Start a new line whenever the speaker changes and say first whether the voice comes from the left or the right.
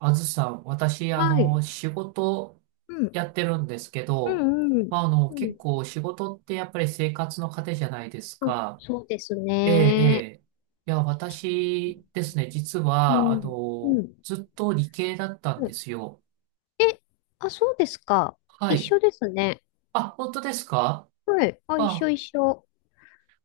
right: あずさん、私、
left: はい。
right: 仕事
left: うん。
right: やってるんですけ
left: う
right: ど、
left: んうん。
right: まあ、
left: そう
right: 結
left: ん。
right: 構仕事ってやっぱり生活の糧じゃないです
left: あ、
right: か。
left: そうです
right: ええ、え
left: ね。
right: え。いや、私ですね、実
left: う
right: は、
left: ん。うん。
right: ずっと理系だったん
left: は
right: で
left: い
right: すよ。
left: え、あ、そうですか。
right: は
left: 一
right: い。
left: 緒ですね。
right: あ、本当ですか
left: はい。あ、一緒
right: あ、
left: 一緒。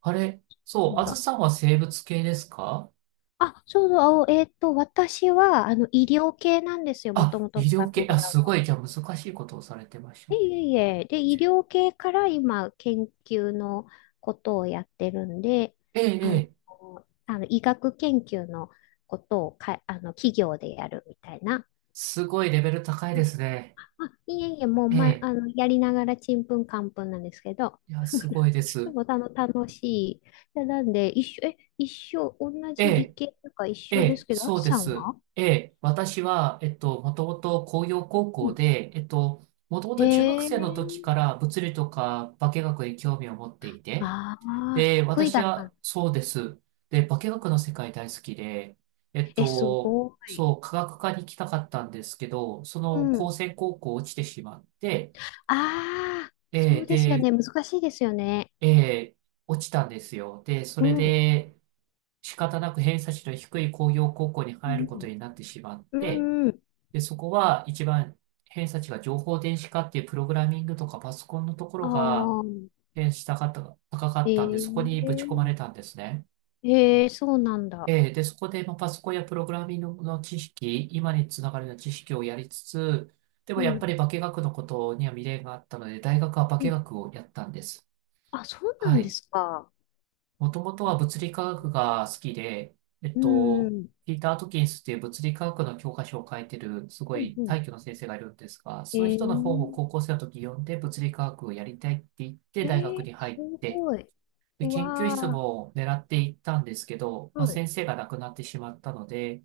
right: あれ、
left: な
right: そう、
left: ん
right: あず
left: だ。
right: さんは生物系ですか
left: あ、そうそう。私は、医療系なんですよ。もと
right: あ、
left: もとの
right: 医
left: バッ
right: 療
left: ク
right: 系、
left: グ
right: あ、
left: ラウ
right: す
left: ンド。
right: ごい、じゃあ難しいことをされてました
left: いえ
right: ね。
left: いえいえ。で、医療系から今、研究のことをやってるんで、
right: ええ、え
left: あの、
right: え、
left: あの医学研究のことをか、企業でやるみたいな。
right: すごいレベル高いですね。
left: あ、いえいえ、もう、
right: え
left: ま、あ
right: え。
left: の、やりながらちんぷんかんぷんなんですけど、
right: いや、すご いで
left: で
right: す。
left: も楽しい。でなんで、一緒、一緒、同
right: え
left: じ理
right: え、
left: 系とか一
right: え
left: 緒で
right: え、
left: すけど、あ
right: そ
left: き
right: うで
left: さん
right: す。
left: は
right: ええ、私は、もともと工業高
left: う
right: 校
left: ん。
right: で、もともと中学
left: へえ、
right: 生の時から物理とか化学に興味を持っていて、
left: ああ、
right: で、
left: 得意
right: 私
left: だったの。
right: は、そうです。で、化学の世界大好きで、えっ
left: え、す
right: と、
left: ごい。
right: そう、科学科に行きたかったんですけど、そ
left: う
right: の、高
left: ん。
right: 専高校落ちてしまって、
left: ああ、そ
right: ええ、
left: うですよ
right: で、
left: ね。難しいですよね。
right: ええ、落ちたんですよ。で、そ
left: う
right: れ
left: ん。う
right: で、仕方なく偏差値の低い工業高校に入ること
left: ん。
right: になってしまっ
left: う
right: て、
left: んうん。
right: で、そこは一番偏差値が情報電子化っていうプログラミングとかパソコンのとこ
left: あ
right: ろが
left: あ、
right: 偏差値高かった高か
left: え
right: ったんで、そこにぶち
left: え、
right: 込まれたんですね。
left: ええ、そうなんだ。
right: で、そこでまあパソコンやプログラミングの知識、今につながるような知識をやりつつ、で
left: う
right: もやっぱ
left: ん。
right: り化学のことには未練があったので、大学は化
left: うん。
right: 学をやったんです。
left: あ、そうな
right: は
left: んで
right: い。
left: すか。
right: もともとは物理科学が好きで、えっ
left: うん、う
right: と、
left: ん、
right: ピーター・アトキンスっていう物理科学の教科書を書いてる、すご
left: うん
right: い
left: う
right: 大
left: ん。
right: 挙の先生がいるんですが、
left: え
right: その人の本を
left: ー、
right: 高校生の時読んで物理科学をやりたいって言って
left: え
right: 大学
left: ー、
right: に入
left: す
right: って、
left: ごい。
right: で、
left: う
right: 研究室
left: わ
right: も狙っていったんですけど、
left: ー、
right: まあ、
left: はい。
right: 先生が亡くなってしまったので、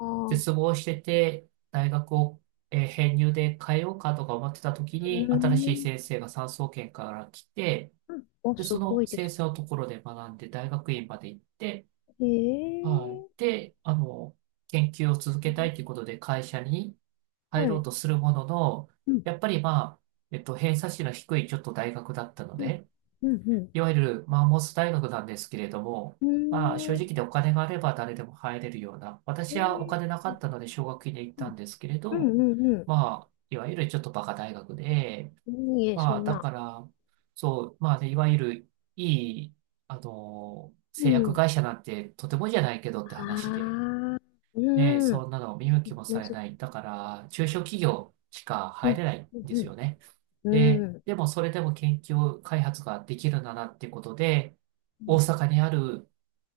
left: あー、
right: 絶望してて、大学を、編入で変えようかとか思ってた時
left: う
right: に、
left: ー
right: 新しい
left: ん。
right: 先生が産総研から来て、
left: うんお、
right: で、
left: す
right: そ
left: ご
right: の
left: いで
right: 先
left: す
right: 生のところで学んで、大学院まで行って、
left: ね。え
right: はい。で、研究を続けたいという
left: ー、
right: ことで会社に入
left: は
right: ろう
left: い。
right: とするものの、
left: うん、
right: やっぱりまあ、偏差値の低いちょっと大学だったの
left: うん、
right: で、
left: うん、
right: いわゆるマンモス大学なんですけれども、
left: うん。
right: まあ、正
left: うー
right: 直
left: ん、
right: でお金があれば誰でも入れるような、
left: え
right: 私はお
left: ー、
right: 金なかったので奨学金で行っ
left: う
right: たん
left: ん、
right: ですけれ
left: う
right: ど、
left: ん、うん。
right: まあ、いわゆるちょっとバカ大学で、
left: いいえ、
right: ま
left: そ
right: あ、
left: ん
right: だ
left: な。
right: から、そう、まあ、でいわゆるいい、
left: う
right: 製薬
left: ん。
right: 会社なんてとてもじゃないけどって
left: あ
right: 話で、
left: あ、
right: ね、
left: うん。
right: そんなの見向きもさ
left: む
right: れ
left: ず、
right: ない。だから、中小企業しか
left: う
right: 入
left: ん、
right: れないん
left: うん、
right: ですよね。
left: うん。う
right: で、
left: ん
right: でもそれでも研究開発ができるならっていうことで、
left: う
right: 大
left: ん
right: 阪にある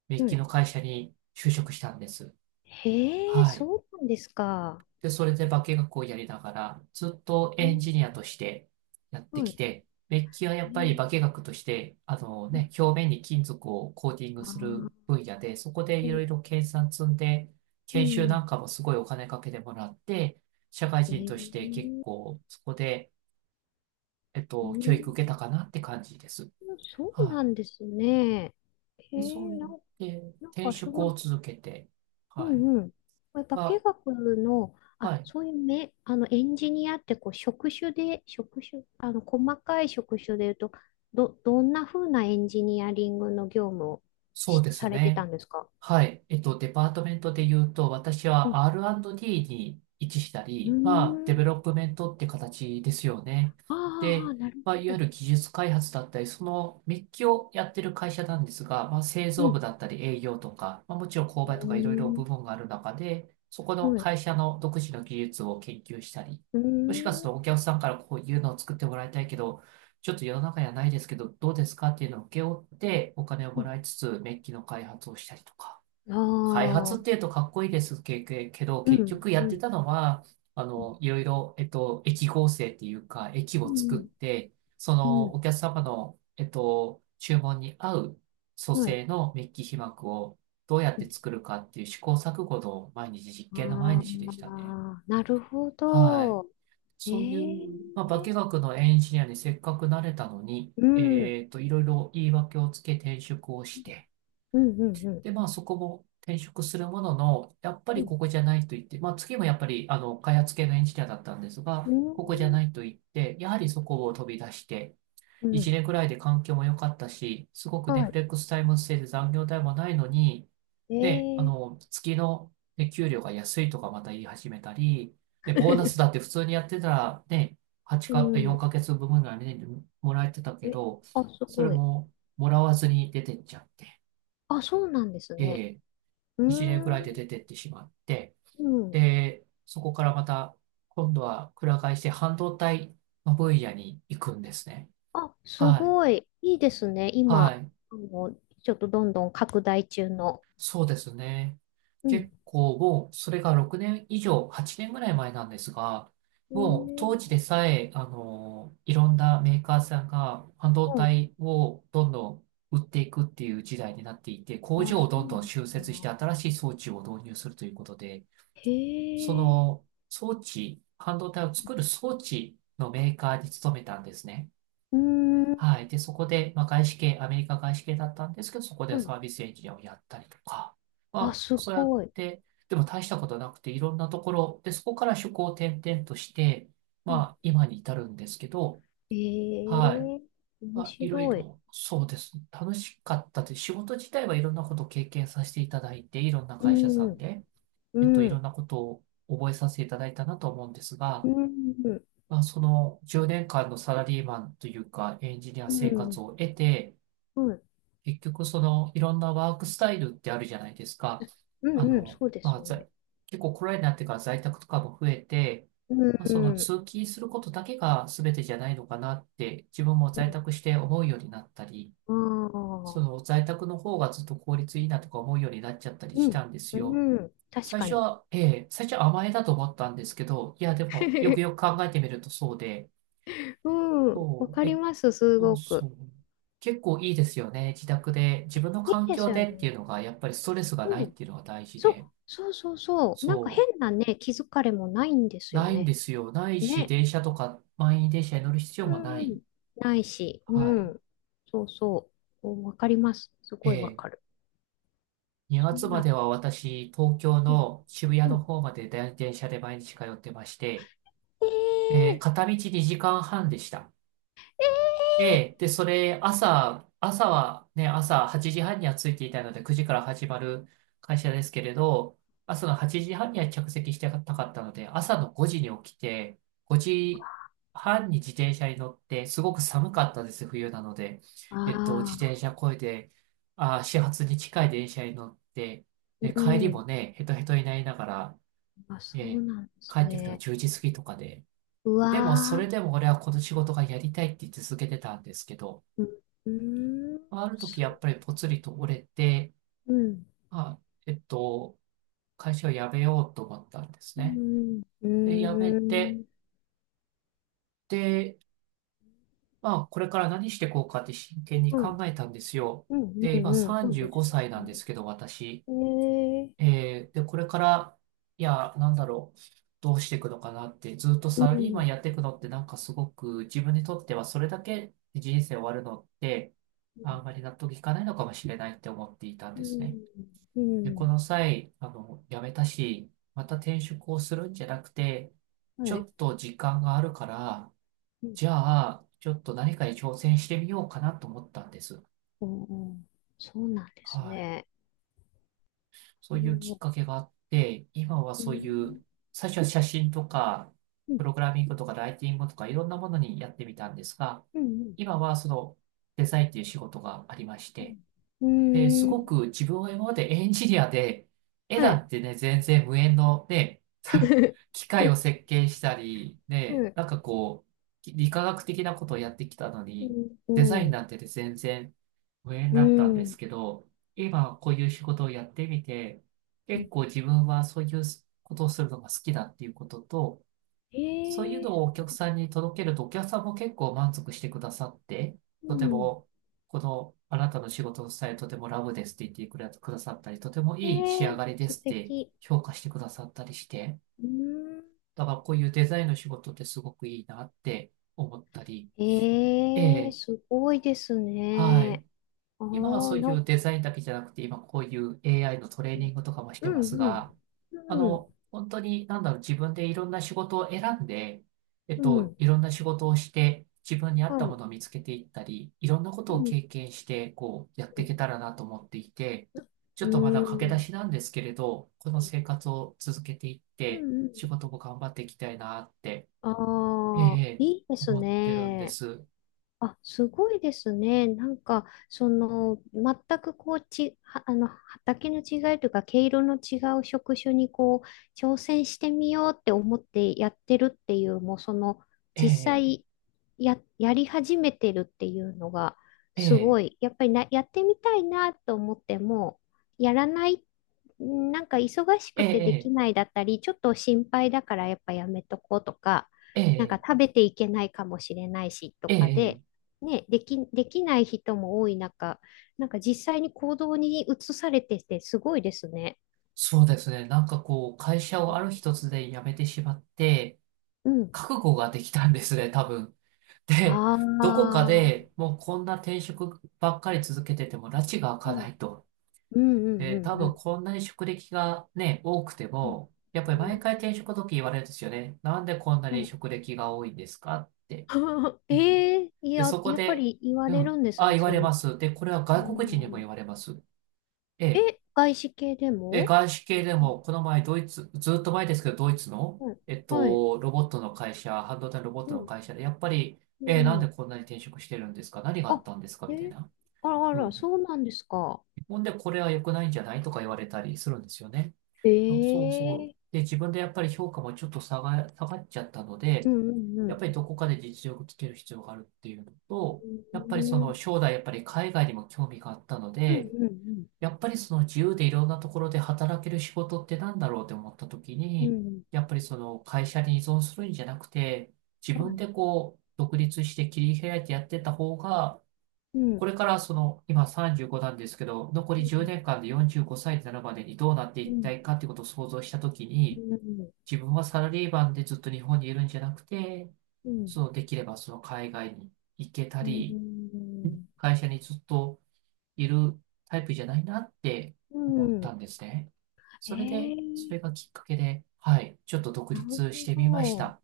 right: メッ
left: は
right: キ
left: い
right: の会社に就職したんです。
left: へえ、
right: はい。
left: そうなんですか。
right: で、それで化学をやりながら、ずっと
left: う
right: エ
left: ん
right: ンジニアとしてやってき
left: は
right: て、メッキはや
left: い。
right: っぱり化
left: え
right: 学として、
left: う
right: ね、
left: ん。
right: 表面に金属をコーティング
left: ああ、
right: する分野で、そこで
left: う
right: いろい
left: ん、
right: ろ研鑽積んで、
left: う
right: 研修な
left: ん。
right: んかもすごいお金かけてもらって、社会
left: え
right: 人として結
left: ー、
right: 構そこで、
left: う
right: 教
left: ん、
right: 育受けたかなって感じです。
left: そう
right: は
left: なんですね。え
right: い。で、そう
left: ー、
right: や
left: な
right: っ
left: ん、
right: て
left: なん
right: 転
left: かそ
right: 職
left: の、
right: を続けて、
left: う
right: はい。
left: んうん。これ化
right: ま
left: 学の、
right: あ、
left: あ、
right: はい。
left: そういうめ、エンジニアってこう職種で、職種、細かい職種で言うと、どんな風なエンジニアリングの業務を
right: そうです
left: されてた
right: ね。
left: んですか
right: はい。デパートメントで言うと、私
left: うん。
right: は R&D に位置した
left: うー
right: り、まあ、デベ
left: ん。
right: ロップメントって形ですよね。
left: あー
right: で、
left: あー、なる
right: まあ、いわ
left: ほ
right: ゆ
left: ど。
right: る技術開発だったり、そのメッキをやってる会社なんですが、まあ、製
left: う
right: 造部
left: ん。
right: だったり営業とか、まあ、もちろん購買とかいろいろ
left: う
right: 部門がある中で、そこ
left: ー
right: の
left: ん。はい。
right: 会社の独自の技術を研究したり、
left: う
right: もしかする
left: ー
right: とお客さんからこういうのを作ってもらいたいけど、ちょっと世の中にはないですけど、どうですかっていうのを請け負ってお金をも
left: ん。
right: らいつつ、メッキの開発をしたりとか。
left: あ
right: 開発ってい
left: あ、
right: うとかっこいいですけど、
left: う
right: 結
left: ん、
right: 局や
left: う
right: って
left: ん、
right: たのは、
left: うん、
right: いろいろ、駅合成っていうか、駅
left: う
right: を作っ
left: ん、
right: て、そ
left: う
right: のお
left: ん
right: 客様の、注文に合う組
left: はい。
right: 成のメッキ被膜をどうやって作るかっていう試行錯誤の毎日、実験の毎
left: あ
right: 日でしたね。
left: あ、なるほ
right: はい。
left: ど。え
right: そうい
left: え
right: う、まあ、化学のエンジニアにせっかくなれたのに、
left: うん、うん、
right: いろいろ言い訳をつけ転職をして、
left: うん、うん、
right: で、まあ、そこも転職するものの、やっぱ
left: う
right: り
left: ん、
right: ここじゃないと言って、まあ、次もやっぱり、開発系のエンジニアだったんです
left: う
right: が、
left: ん、
right: ここじゃないと言って、やはりそこを飛び出して、
left: う
right: 1
left: ん
right: 年くらいで環境も良かったし、すごくね、
left: は
right: フ
left: い。
right: レックスタイム制で残業代もないのに、
left: え
right: で、
left: え
right: 月の、ね、給料が安いとかまた言い始めたり、で、ボーナスだっ て普通にやってたらね、8
left: う
right: か、4
left: ん。
right: ヶ月分ぐらいね、もらえてたけ
left: え、
right: ど、
left: あ、す
right: それ
left: ごい。
right: ももらわずに出てっちゃって、
left: あ、そうなんです
right: え
left: ね。
right: え、
left: うー
right: 1年くらいで
left: ん、
right: 出てってしまって、
left: うん。
right: で、そこからまた今度はくら替えして半導体の分野に行くんですね。
left: あ、す
right: はい。
left: ごい。いいですね。
right: は
left: 今、
right: い。
left: あの、ちょっとどんどん拡大中の。
right: そうですね。
left: うん。
right: 結構もう、それが6年以上、8年ぐらい前なんですが、
left: え
right: もう
left: え
right: 当時でさえ、いろんなメーカーさんが半導
left: はい。
right: 体をどんどん売っていくっていう時代になっていて、工
left: あ、
right: 場を
left: そう
right: どんどん新
left: なん
right: 設して
left: だ。
right: 新しい装置を導入するということで、
left: へ
right: そ
left: え、
right: の装置、半導体を作る装置のメーカーに勤めたんですね。
left: うーん、
right: はい。で、そこで、まあ、外資系、アメリカ外資系だったんですけど、そこ
left: う
right: でサ
left: ん
right: ービスエンジニアをやったりとか、ま
left: あ、
right: あ、
left: す
right: そうやっ
left: ごい。
right: て、でも大したことなくて、いろんなところ、で、そこから職を転々として、
left: う
right: ま
left: ん、
right: あ、今に至るんですけど、
left: へ
right: はい。
left: え、
right: ま
left: 面
right: あ、いろい
left: 白い。
right: ろ、そうです。楽しかったです。仕事自体はいろんなことを経験させていただいて、いろんな
left: う
right: 会社さ
left: ん、
right: ん
left: う
right: で、
left: ん、う
right: いろん
left: ん、
right: なことを覚えさせていただいたなと思うんです
left: う
right: が、
left: ん、
right: まあ、その10年間のサラリーマンというか、エンジニア
left: う
right: 生活
left: ん、
right: を得て、
left: う
right: 結局、その、いろんなワークスタイルってあるじゃないですか。
left: ん、うん、そうで
right: ま
left: す
right: あ、
left: ね。
right: 結構コロナになってから在宅とかも増えて、
left: う
right: まあ、その
left: ん、
right: 通勤することだけが全てじゃないのかなって、自分も
left: う
right: 在
left: ん、
right: 宅して思うようになったり、
left: あ
right: その
left: あ、
right: 在宅の方がずっと効率いいなとか思うようになっちゃったりし
left: う
right: た
left: ん、
right: んです
left: う
right: よ。
left: ん、確
right: 最
left: か
right: 初
left: に。
right: は、ええ、最初は甘えだと思ったんですけど、いや、でも、よくよく 考えてみるとそうで、
left: うん、わ
right: そう、
left: かり
right: で、
left: ます、す
right: そう
left: ご
right: そ
left: く。
right: う。結構いいですよね。自宅で、自分の
left: いい
right: 環
left: です
right: 境
left: よね。
right: でっていうのが、やっぱりストレスがな
left: う
right: いっ
left: ん、
right: ていうのが大事
left: そう、
right: で。
left: そうそうそう。なんか
right: そ
left: 変なね、気づかれもないんで
right: う。
left: すよ
right: ないん
left: ね。
right: ですよ。ないし、
left: ね。
right: 電車とか、満員電車に乗る必要もな
left: う
right: い。
left: ん。ないし、う
right: はい。
left: ん。そうそう。おわかります。す
right: え
left: ごいわ
right: え。
left: かる。
right: 2
left: そ
right: 月
left: ん
right: ま
left: な、
right: では私、東京
left: うん、
right: の渋谷
left: う
right: の
left: ん。
right: 方まで電車で毎日通ってまして、ええ、
left: ええ
right: 片道2時間半でした。で、それ、朝はね、朝8時半には着いていたので、9時から始まる会社ですけれど、朝の8時半には着席してたかったので、朝の5時に起きて、5時半に自転車に乗って、すごく寒かったです、冬なので。自
left: あ
right: 転車こいで、始発に近い電車に乗って、
left: あー、
right: で、帰
left: う
right: りも
left: ん。
right: ね、ヘトヘトになりながら、
left: あ、
right: え
left: そう
right: ー
left: なんです
right: 帰ってくるのが
left: ね。
right: 10時過ぎとかで。
left: う
right: でも、そ
left: わー、
right: れでも俺はこの仕事がやりたいって続けてたんですけど、
left: うん、うーん、
right: ある時
left: す
right: やっぱりぽつりと折れて、
left: うん、
right: あ、えっと、会社を辞めようと思ったんです
left: う
right: ね。
left: ん、う
right: で、辞め
left: ー
right: て、
left: ん、
right: で、まあ、これから何していこうかって真剣に
left: う
right: 考
left: ん、
right: えたんですよ。
left: うん、
right: で、
left: う
right: 今
left: ん、うんそう
right: 35
left: ですよ
right: 歳なんで
left: ね。
right: すけど、私。
left: ええ
right: で、これから、いや、なんだろう、どうしていくのかなって、ずっと
left: う
right: サラリーマン
left: ん、
right: やっていくのって、なんかすごく自分にとってはそれだけで人生終わるのって、あんまり納得いかないのかもしれないって思っていたん
left: う
right: です
left: ん、
right: ね。
left: う
right: で、こ
left: ん、
right: の際、辞めたし、また転職をするんじゃなくて、ち
left: は
right: ょ
left: い。
right: っと時間があるから、
left: うん、
right: じゃあ、ちょっと何かに挑戦してみようかなと思ったんです。
left: うん、うんそうなんです
right: はい。
left: ね。
right: そ
left: う
right: ういうきっ
left: ん
right: かけがあって、今は
left: う
right: そう
left: ん。
right: いう、最初は写真とか、
left: う
right: プ
left: ん。
right: ログラミングとかライティングとかいろんなものにやってみたんですが、
left: うん。
right: 今はそのデザインという仕事がありまして、
left: う
right: で、
left: ん。
right: す
left: うー
right: ご
left: ん
right: く自分は今までエンジニアで、絵
left: は
right: な
left: い。
right: んてね、全然無縁のね、機械 を設計したり、
left: う
right: ね、
left: ん。
right: なんかこう、理化学的なことをやってきたのに、
left: う
right: デザイン
left: ん。
right: なんてね全然無縁
left: う
right: だったんで
left: ん。
right: すけど、今こういう仕事をやってみて、
left: う
right: 結
left: ん
right: 構自分はそういうことをするのが好きだっていうことと、
left: え
right: そういう
left: え
right: のをお客さんに届けると、お客さんも結構満足してくださって、
left: う
right: とて
left: ん。
right: も、この、あなたの仕事のスタイルとてもラブですって言ってくれくださったり、とても
left: え
right: いい仕上
left: え
right: がりで
left: 素
right: すって
left: 敵。
right: 評価してくださったりして、
left: うん。
right: だからこういうデザインの仕事ってすごくいいなって思ったり、え
left: ええ
right: え、
left: すごいです
right: はい。
left: ね。あ
right: 今は
left: あ、
right: そうい
left: な
right: う
left: ん、
right: デザインだけじゃなくて、今こういう AI のトレーニングとかもし
left: う
right: てま
left: ん、
right: す
left: う
right: が、
left: ん。うん、
right: 本当に、なんだろう、自分でいろんな仕事を選んで、
left: うん。うん
right: いろんな仕事をして、自分に合っ
left: は
right: たも
left: い。
right: のを見つけていったり、いろんなこ
left: う
right: とを
left: ん、
right: 経験して、こう、やって
left: う
right: い
left: ん。
right: けたらなと思っていて、ち
left: う
right: ょっとまだ駆け出
left: ん、
right: しなんですけれど、この生活を続けていっ
left: う
right: て、
left: ん。うん
right: 仕事も頑張っていきたいなって、え
left: ああ、
right: え、
left: いいです
right: 思ってるんで
left: ね。
right: す。
left: あ、すごいですね。なんか、その、全くこう、は畑の違いというか、毛色の違う職種にこう、挑戦してみようって思ってやってるっていう、もうその、実際やり始めてるっていうのが、
right: え
left: すご
right: え、
left: い。やっぱりな、やってみたいなと思っても、やらない、んなんか忙し
right: え
left: くてでき
right: え、
left: ないだったり、ちょっと心配だからやっぱやめとこうとか、
right: え
left: なんか
right: え、
left: 食べていけないかもしれないしと
right: ええ、え
left: か
right: え、え
left: で、
right: え
left: ね、できない人も多い中、なんか実際に行動に移されててすごいですね。
right: そうですね。なんかこう、会社
left: う
right: をあ
left: ん。
right: る一つで辞めてしまって、
left: うん
right: 覚悟ができたんですね、多分。で、
left: ああ、
right: どこか
left: は
right: で
left: い
right: もうこんな転職ばっかり続けてても、埒が明
left: う
right: かな
left: ん
right: いと。
left: うんう
right: で、多
left: んう
right: 分
left: ん。
right: こんなに職歴がね、多くて
left: うん
right: も、やっ
left: う
right: ぱり毎
left: ん。
right: 回転職の時言われるんですよね。なんでこんな
left: う
right: に
left: ん
right: 職歴が多いんですかって。うん。
left: ええい
right: で、
left: や、
right: そこ
left: やっぱ
right: で、
left: り言わ
right: う
left: れる
right: ん、
left: んです
right: あ、
left: ね、
right: 言わ
left: そ
right: れ
left: うい
right: ま
left: う。
right: す。で、これは
left: う
right: 外国人にも
left: ん
right: 言われます。ええ
left: え、外資系で
right: で、
left: も
right: 外資系で
left: うん
right: も、この前ドイツ、ずっと前ですけど、ドイツの、
left: はい。はい
right: ロボットの会社、半導体のロボッ
left: う
right: トの
left: ん。
right: 会社で、やっぱり、
left: う
right: なんで
left: ん。
right: こんなに転職してるんですか、何があ
left: あ、
right: ったんですかみたい
left: え、
right: な。
left: あらあ
right: う
left: ら、
right: ん。
left: そうなんですか。
right: ほんで、これは良くないんじゃないとか言われたりするんですよね。そうそうそう。
left: ええ
right: で、自分でやっぱり評価もちょっと下がっちゃったの
left: う
right: で、
left: んうんう
right: やっ
left: ん。
right: ぱりどこかで実力つける必要があるっていうの
left: う
right: と、やっぱりその
left: ん
right: 将来やっぱり海外にも興味があったの
left: うんう
right: で、
left: んうん
right: やっぱりその自由でいろんなところで働ける仕事ってなんだろうって思った時
left: う
right: に、
left: ん。
right: やっぱりその会社に依存するんじゃなくて、自
left: は
right: 分
left: い。
right: でこう独立して切り開いてやってた方が、
left: う
right: こ
left: ん。
right: れからその今35なんですけど、残り
left: う
right: 10
left: ん。
right: 年間で45歳になるまでにどうなって
left: う
right: いきた
left: ん。
right: いかってことを想像した時
left: う
right: に、
left: ん。
right: 自分はサラリーマンでずっと日本にいるんじゃなくて、
left: うん。
right: そのできればその海外に行けた
left: う
right: り、
left: ん。
right: 会社にずっといるタイプじゃないなって
left: う
right: 思った
left: ん
right: んですね。
left: え
right: それで、そ
left: ー、
right: れがきっかけで、はい、ちょっと独
left: なる
right: 立してみまし
left: ほど。
right: た。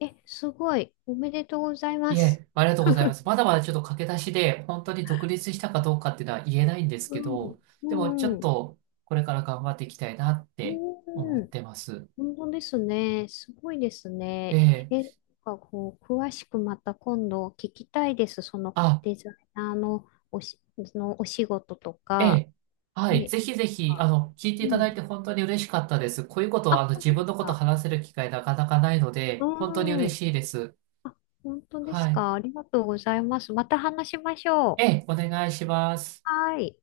left: え、すごい。おめでとうござい
right: い
left: ます。
right: え、ありがとうございます。まだまだちょっと駆け出しで、本当に独立したかどうかっていうのは言えないんですけど、
left: う
right: でもち
left: ん。
right: ょ
left: う
right: っ
left: ん。
right: とこれから頑張っていきたいなって
left: う
right: 思っ
left: ん。
right: てます。
left: 本当ですね。すごいです
right: え
left: ね。
right: え、
left: え、なんかこう、詳しくまた今度聞きたいです。その
right: あ、
left: デザイナーのそのお仕事と
right: え
left: か。
right: え、はい、
left: ね。
right: ぜひ
left: なん
right: ぜひ、
left: か
right: 聞いてい
left: う
right: ただい
left: ん。
right: て本当に嬉しかったです。こういうことは、
left: あ、本
right: 自
left: 当で
right: 分の
left: す
right: こと
left: か。
right: 話せる機会なかなかないので、本当に
left: う
right: 嬉
left: ん。
right: しいです。
left: あ、本当で
right: は
left: す
right: い。
left: か。ありがとうございます。また話しまし
right: え
left: ょ
right: え、
left: う。
right: お願いします。
left: はい。